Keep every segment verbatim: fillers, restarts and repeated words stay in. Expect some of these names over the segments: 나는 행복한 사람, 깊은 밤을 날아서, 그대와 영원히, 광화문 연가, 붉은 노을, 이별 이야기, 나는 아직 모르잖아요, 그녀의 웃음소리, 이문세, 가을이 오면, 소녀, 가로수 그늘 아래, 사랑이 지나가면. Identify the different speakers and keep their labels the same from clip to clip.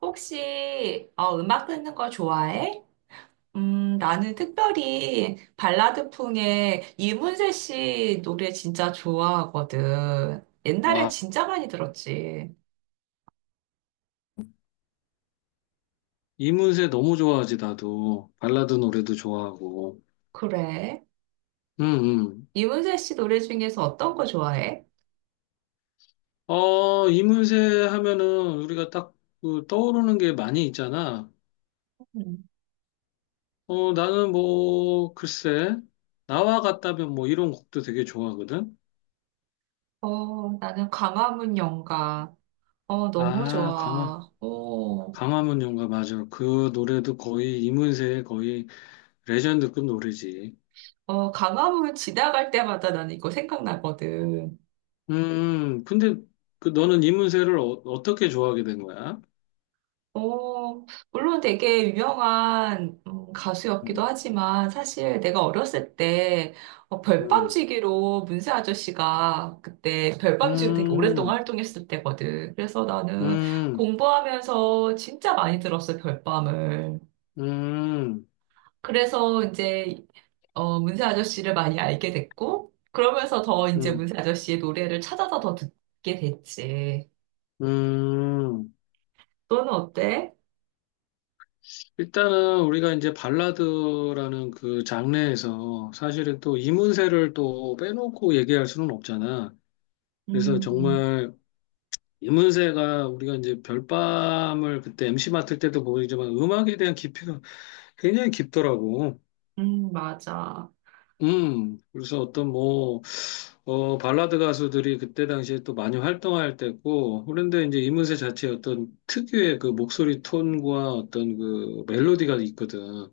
Speaker 1: 혹시 어, 음악 듣는 거 좋아해? 음, 나는 특별히 발라드풍의 이문세 씨 노래 진짜 좋아하거든. 옛날엔
Speaker 2: 와,
Speaker 1: 진짜 많이 들었지.
Speaker 2: 이문세 너무 좋아하지, 나도. 발라드 노래도 좋아하고.
Speaker 1: 그래.
Speaker 2: 음, 음.
Speaker 1: 이문세 씨 노래 중에서 어떤 거 좋아해?
Speaker 2: 어, 이문세 하면은 우리가 딱그 떠오르는 게 많이 있잖아.
Speaker 1: 음.
Speaker 2: 어, 나는 뭐, 글쎄, 나와 같다면 뭐 이런 곡도 되게 좋아하거든.
Speaker 1: 어, 나는 광화문 연가. 어, 너무
Speaker 2: 아, 강화,
Speaker 1: 좋아. 어,
Speaker 2: 강화문 연가, 맞아. 그 노래도 거의 이문세의 거의 레전드급 노래지.
Speaker 1: 어, 광화문 지나갈 때마다 나는 이거 생각나거든.
Speaker 2: 음, 음. 근데 그 너는 이문세를 어, 떻게 좋아하게 된 거야?
Speaker 1: 어, 물론 되게 유명한 음, 가수였기도
Speaker 2: 음,
Speaker 1: 하지만 사실 내가 어렸을 때 어,
Speaker 2: 음,
Speaker 1: 별밤지기로 문세 아저씨가 그때 별밤지기로 되게 오랫동안
Speaker 2: 음.
Speaker 1: 활동했을 때거든. 그래서 나는
Speaker 2: 음,
Speaker 1: 공부하면서 진짜 많이 들었어, 별밤을.
Speaker 2: 음,
Speaker 1: 그래서 이제 어, 문세 아저씨를 많이 알게 됐고 그러면서 더 이제
Speaker 2: 음,
Speaker 1: 문세 아저씨의 노래를 찾아서 더 듣게 됐지.
Speaker 2: 음.
Speaker 1: 너는 어때?
Speaker 2: 일단은 우리가 이제 발라드라는 그 장르에서 사실은 또 이문세를 또 빼놓고 얘기할 수는 없잖아. 그래서
Speaker 1: 음,
Speaker 2: 정말 이문세가 우리가 이제 별밤을 그때 엠씨 맡을 때도 보이지만 음악에 대한 깊이가 굉장히 깊더라고.
Speaker 1: 음, 맞아.
Speaker 2: 음, 그래서 어떤 뭐, 어, 발라드 가수들이 그때 당시에 또 많이 활동할 때고, 그런데 이제 이문세 자체의 어떤 특유의 그 목소리 톤과 어떤 그 멜로디가 있거든.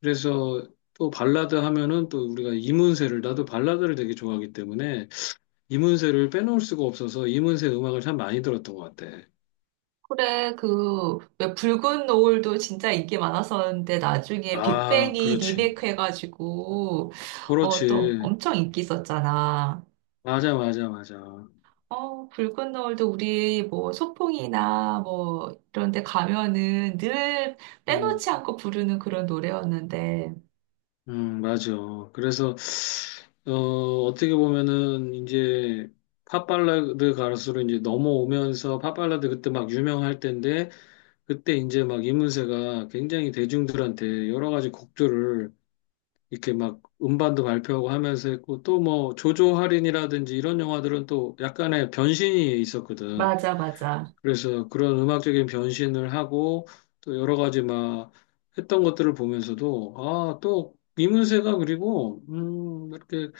Speaker 2: 그래서 또 발라드 하면은 또 우리가 이문세를, 나도 발라드를 되게 좋아하기 때문에 이문세를 빼놓을 수가 없어서 이문세 음악을 참 많이 들었던 것 같아.
Speaker 1: 그래, 그, 왜 붉은 노을도 진짜 인기 많았었는데, 나중에
Speaker 2: 아,
Speaker 1: 빅뱅이
Speaker 2: 그렇지.
Speaker 1: 리메이크해가지고, 어, 또
Speaker 2: 그렇지.
Speaker 1: 엄청 인기 있었잖아.
Speaker 2: 맞아, 맞아, 맞아.
Speaker 1: 어, 붉은 노을도 우리 뭐 소풍이나 뭐 이런 데 가면은 늘
Speaker 2: 음.
Speaker 1: 빼놓지 않고 부르는 그런 노래였는데.
Speaker 2: 음, 맞아. 그래서, 어, 어떻게 보면은, 이제, 팝발라드 가수로 이제 넘어오면서, 팝발라드 그때 막 유명할 때인데, 그때 이제 막 이문세가 굉장히 대중들한테 여러 가지 곡들을 이렇게 막 음반도 발표하고 하면서 했고, 또 뭐, 조조 할인이라든지 이런 영화들은 또 약간의 변신이 있었거든.
Speaker 1: 맞아, 맞아.
Speaker 2: 그래서 그런 음악적인 변신을 하고 또 여러 가지 막 했던 것들을 보면서도 아, 또 이문세가 그리고 음, 이렇게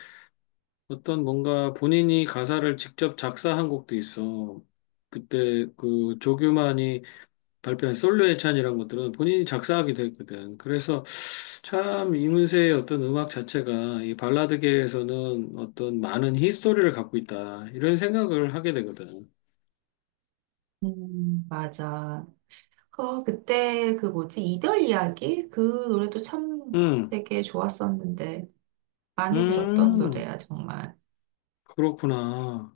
Speaker 2: 어떤 뭔가 본인이 가사를 직접 작사한 곡도 있어. 그때 그 조규만이 발표한 솔로의 찬이란 것들은 본인이 작사하기도 했거든. 그래서 참 이문세의 어떤 음악 자체가 이 발라드계에서는 어떤 많은 히스토리를 갖고 있다. 이런 생각을 하게 되거든.
Speaker 1: 음, 맞아. 어, 그때 그 뭐지? 이별 이야기? 그 노래도 참
Speaker 2: 음.
Speaker 1: 되게 좋았었는데. 많이 들었던
Speaker 2: 음.
Speaker 1: 노래야, 정말.
Speaker 2: 그렇구나.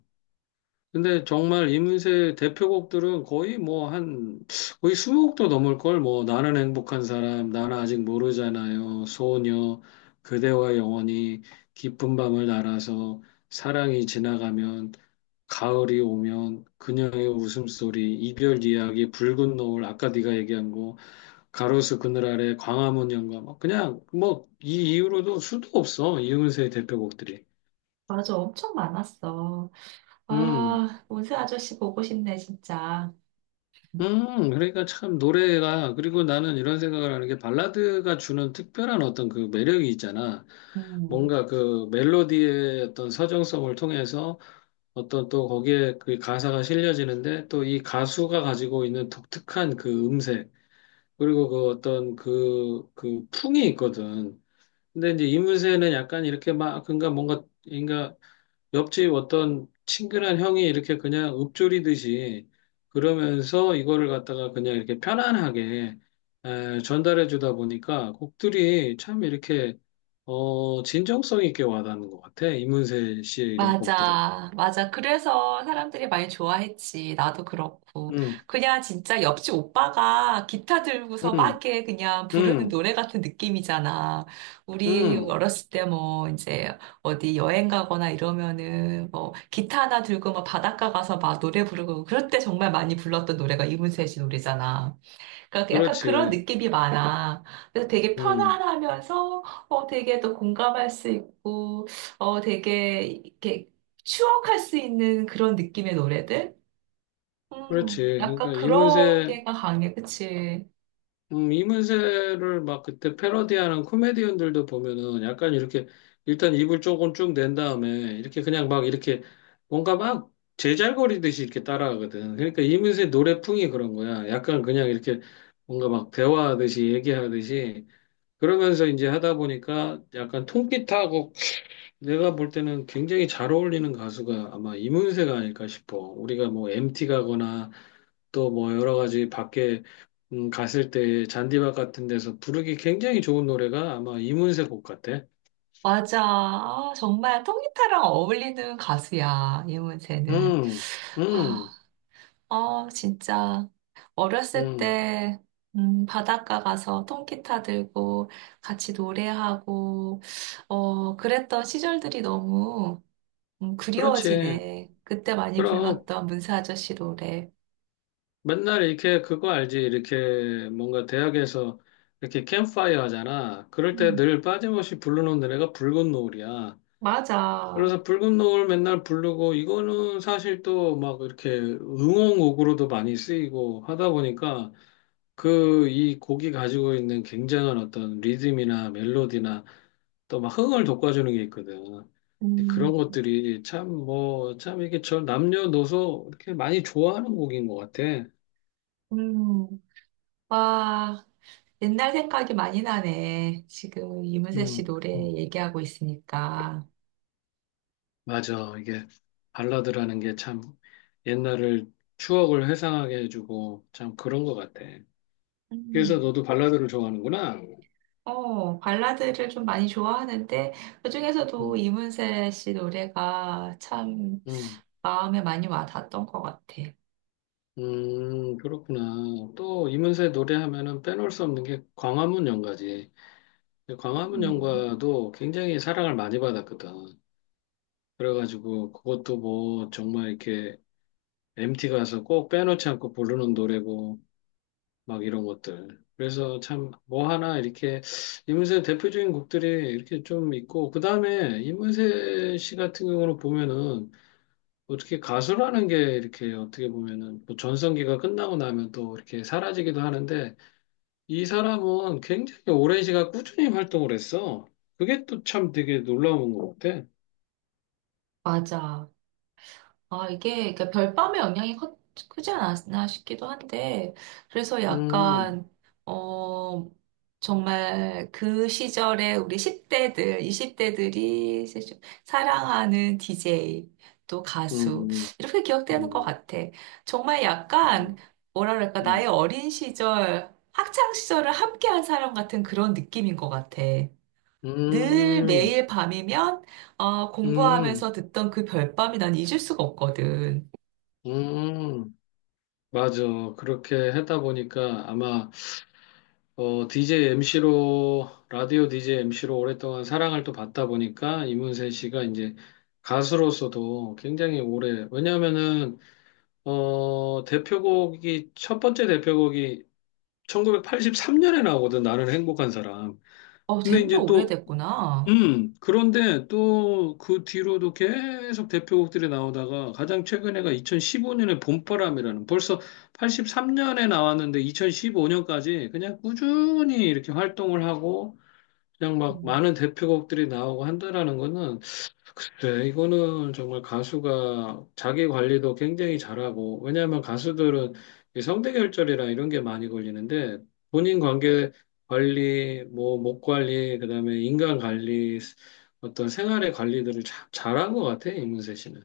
Speaker 2: 근데 정말 이문세의 대표곡들은 거의 뭐 한, 거의 이십 곡도 넘을 걸, 뭐, 나는 행복한 사람, 나는 아직 모르잖아요, 소녀, 그대와 영원히, 깊은 밤을 날아서, 사랑이 지나가면, 가을이 오면, 그녀의 웃음소리, 이별 이야기, 붉은 노을, 아까 네가 얘기한 거, 가로수 그늘 아래, 광화문 연가, 뭐 그냥, 뭐, 이 이후로도 수도 없어, 이문세의 대표곡들이.
Speaker 1: 맞아, 엄청 많았어.
Speaker 2: 음.
Speaker 1: 아, 운세 아저씨 보고 싶네, 진짜.
Speaker 2: 음, 그러니까 참 노래가, 그리고 나는 이런 생각을 하는 게 발라드가 주는 특별한 어떤 그 매력이 있잖아.
Speaker 1: 음,
Speaker 2: 뭔가 그 멜로디의 어떤 서정성을 통해서 어떤 또 거기에 그 가사가 실려지는데 또 이 가수가 가지고 있는 독특한 그 음색, 그리고 그 어떤 그, 그 풍이 있거든. 근데 이제 이문세는 약간 이렇게 막, 그가니까 뭔가, 그러니까 옆집 어떤 친근한 형이 이렇게 그냥 읊조리듯이 그러면서 이거를 갖다가 그냥 이렇게 편안하게 에, 전달해 주다 보니까 곡들이 참 이렇게 어, 진정성 있게 와닿는 것 같아. 이문세 씨의 이런 곡들은.
Speaker 1: 맞아, 맞아. 그래서 사람들이 많이 좋아했지. 나도 그렇고.
Speaker 2: 음,
Speaker 1: 그냥 진짜 옆집 오빠가 기타 들고서 막
Speaker 2: 음,
Speaker 1: 이렇게 그냥 부르는
Speaker 2: 음,
Speaker 1: 노래 같은 느낌이잖아. 우리
Speaker 2: 음,
Speaker 1: 어렸을 때 뭐 이제 어디 여행 가거나 이러면은 뭐 기타 하나 들고 막 바닷가 가서 막 노래 부르고 그럴 때 정말 많이 불렀던 노래가 이문세 씨 노래잖아. 그러니까 그 약간 그런
Speaker 2: 그렇지.
Speaker 1: 느낌이 많아. 그래서 되게
Speaker 2: 음,
Speaker 1: 편안하면서 어 되게 또 공감할 수 있고 어 되게 이렇게 추억할 수 있는 그런 느낌의 노래들?
Speaker 2: 그렇지.
Speaker 1: 음, 약간
Speaker 2: 그러니까
Speaker 1: 그런
Speaker 2: 이문세
Speaker 1: 게가 강해, 그치?
Speaker 2: 음, 이문세를 막 그때 패러디하는 코미디언들도 보면은 약간 이렇게 일단 입을 조금 쭉 낸 다음에 이렇게 그냥 막 이렇게 뭔가 막 제잘거리듯이 이렇게 따라하거든. 그러니까 이문세 노래풍이 그런 거야. 약간 그냥 이렇게 뭔가 막 대화하듯이 얘기하듯이 그러면서 이제 하다 보니까 약간 통기타하고 내가 볼 때는 굉장히 잘 어울리는 가수가 아마 이문세가 아닐까 싶어. 우리가 뭐 엠티 가거나 또 뭐 여러 가지 밖에 음, 갔을 때 잔디밭 같은 데서 부르기 굉장히 좋은 노래가 아마 이문세 곡 같아.
Speaker 1: 맞아. 아, 정말 통기타랑 어울리는 가수야, 이문세는.
Speaker 2: 음,
Speaker 1: 아,
Speaker 2: 음,
Speaker 1: 어, 진짜. 어렸을
Speaker 2: 음.
Speaker 1: 때, 음, 바닷가 가서 통기타 들고 같이 노래하고, 어, 그랬던 시절들이 너무, 음,
Speaker 2: 그렇지.
Speaker 1: 그리워지네. 그때 많이
Speaker 2: 그럼
Speaker 1: 불렀던 문세 아저씨 노래.
Speaker 2: 맨날 이렇게 그거 알지? 이렇게 뭔가 대학에서 이렇게 캠프파이어 하잖아. 그럴 때
Speaker 1: 음,
Speaker 2: 늘 빠짐없이 부르는 노래가 붉은 노을이야.
Speaker 1: 맞아.
Speaker 2: 그래서 붉은 노을 맨날 부르고 이거는 사실 또 막 이렇게 응원곡으로도 많이 쓰이고 하다 보니까 그 이 곡이 가지고 있는 굉장한 어떤 리듬이나 멜로디나 또 막 흥을 돋궈주는 게 있거든. 근데 그런
Speaker 1: 음,
Speaker 2: 것들이 참 뭐, 참 이게 저 남녀노소 이렇게 많이 좋아하는 곡인 것 같아.
Speaker 1: 음, 와, 옛날 생각이 많이 나네. 지금 이문세 씨
Speaker 2: 음,
Speaker 1: 노래
Speaker 2: 음.
Speaker 1: 얘기하고 있으니까.
Speaker 2: 맞아. 이게 발라드라는 게 참 옛날을 추억을 회상하게 해주고 참 그런 것 같아. 그래서
Speaker 1: 음.
Speaker 2: 너도 발라드를 좋아하는구나.
Speaker 1: 어, 발라드를 좀 많이 좋아하는데, 그중에서도
Speaker 2: 음,
Speaker 1: 이문세 씨 노래가 참
Speaker 2: 음,
Speaker 1: 마음에 많이 와닿았던 것 같아.
Speaker 2: 음, 그렇구나. 또 이문세 노래하면은 빼놓을 수 없는 게 광화문 연가지. 근데 광화문
Speaker 1: 음.
Speaker 2: 연가도 굉장히 사랑을 많이 받았거든. 그래가지고 그것도 뭐 정말 이렇게 엠티 가서 꼭 빼놓지 않고 부르는 노래고 막 이런 것들. 그래서 참 뭐 하나 이렇게 이문세 대표적인 곡들이 이렇게 좀 있고 그 다음에 이문세 씨 같은 경우는 보면은 어떻게 가수라는 게 이렇게 어떻게 보면은 뭐 전성기가 끝나고 나면 또 이렇게 사라지기도 하는데 이 사람은 굉장히 오랜 시간 꾸준히 활동을 했어. 그게 또 참 되게 놀라운 것 같아.
Speaker 1: 맞아. 아, 이게 그러니까 별밤의 영향이 커, 크지 않았나 싶기도 한데, 그래서
Speaker 2: 음,
Speaker 1: 약간, 어, 정말 그 시절에 우리 십 대들, 이십 대들이 사랑하는 디제이, 또 가수,
Speaker 2: 음,
Speaker 1: 이렇게 기억되는 것
Speaker 2: 음,
Speaker 1: 같아. 정말
Speaker 2: 음,
Speaker 1: 약간, 뭐라 그럴까, 나의
Speaker 2: 음,
Speaker 1: 어린 시절, 학창 시절을 함께한 사람 같은 그런 느낌인 것 같아. 늘
Speaker 2: 음,
Speaker 1: 매일 밤이면 어,
Speaker 2: 음,
Speaker 1: 공부하면서 듣던 그 별밤이 난 잊을 수가 없거든.
Speaker 2: 음. 맞아. 그렇게 하다 보니까 아마 어, 디제이 엠씨로 라디오 디제이 엠씨로 오랫동안 사랑을 또 받다 보니까 이문세 씨가 이제 가수로서도 굉장히 오래 왜냐하면은 어, 대표곡이, 첫 번째 대표곡이 천구백팔십삼 년에 나오거든, 나는 행복한 사람.
Speaker 1: 어,
Speaker 2: 근데
Speaker 1: 된지
Speaker 2: 이제 또,
Speaker 1: 오래됐구나.
Speaker 2: 음, 그런데 또 그 뒤로도 계속 대표곡들이 나오다가 가장 최근에가 이천십오 년에 봄바람이라는 벌써 팔십삼 년에 나왔는데 이천십오 년까지 그냥 꾸준히 이렇게 활동을 하고 그냥 막 많은
Speaker 1: 음,
Speaker 2: 대표곡들이 나오고 한다라는 거는 그래, 이거는 정말 가수가 자기 관리도 굉장히 잘하고, 왜냐하면 가수들은 이 성대결절이랑 이런 게 많이 걸리는데, 본인 관계 관리, 뭐, 목 관리, 그다음에 인간 관리, 어떤 생활의 관리들을 참 잘한 것 같아, 이문세 씨는.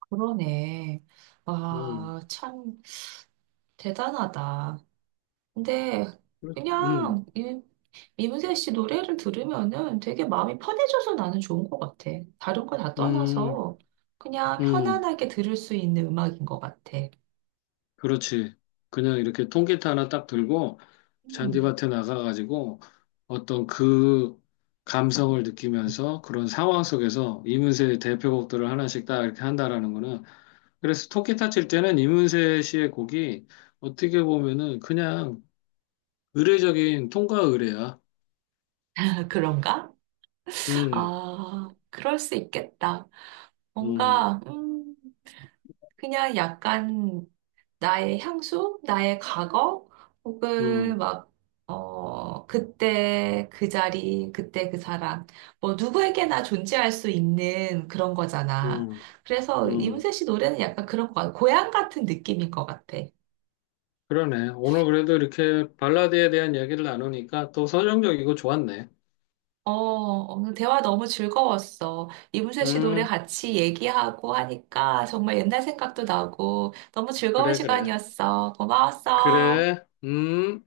Speaker 1: 그러네.
Speaker 2: 음,
Speaker 1: 와, 참 대단하다. 근데
Speaker 2: 음,
Speaker 1: 그냥 이, 이문세 씨 노래를 들으면은 되게 마음이 편해져서 나는 좋은 것 같아. 다른 거 다
Speaker 2: 음,
Speaker 1: 떠나서 그냥
Speaker 2: 음.
Speaker 1: 편안하게 들을 수 있는 음악인 것 같아.
Speaker 2: 그렇지. 그냥 이렇게 통기타 하나 딱 들고
Speaker 1: 음,
Speaker 2: 잔디밭에 나가가지고 어떤 그 감성을 느끼면서 그런 상황 속에서 이문세의 대표곡들을 하나씩 딱 이렇게 한다라는 거는 그래서 통기타 칠 때는 이문세 씨의 곡이 어떻게 보면은 그냥 의례적인 통과 의례야.
Speaker 1: 그런가?
Speaker 2: 음,
Speaker 1: 아, 그럴 수 있겠다.
Speaker 2: 음,
Speaker 1: 뭔가, 음, 그냥 약간 나의 향수, 나의 과거,
Speaker 2: 음,
Speaker 1: 혹은 막, 어, 그때 그 자리, 그때 그 사람, 뭐 누구에게나 존재할 수 있는 그런 거잖아.
Speaker 2: 음,
Speaker 1: 그래서
Speaker 2: 음.
Speaker 1: 이문세 씨 노래는 약간 그런 거 같아. 고향 같은 느낌인 것 같아.
Speaker 2: 그러네. 오늘 그래도 이렇게 발라드에 대한 얘기를 나누니까 또 서정적이고 좋았네.
Speaker 1: 어, 오늘 대화 너무 즐거웠어. 이문세 씨 노래
Speaker 2: 음,
Speaker 1: 같이 얘기하고 하니까 정말 옛날 생각도 나고 너무 즐거운
Speaker 2: 그래, 그래.
Speaker 1: 시간이었어. 고마웠어.
Speaker 2: 그래, 음.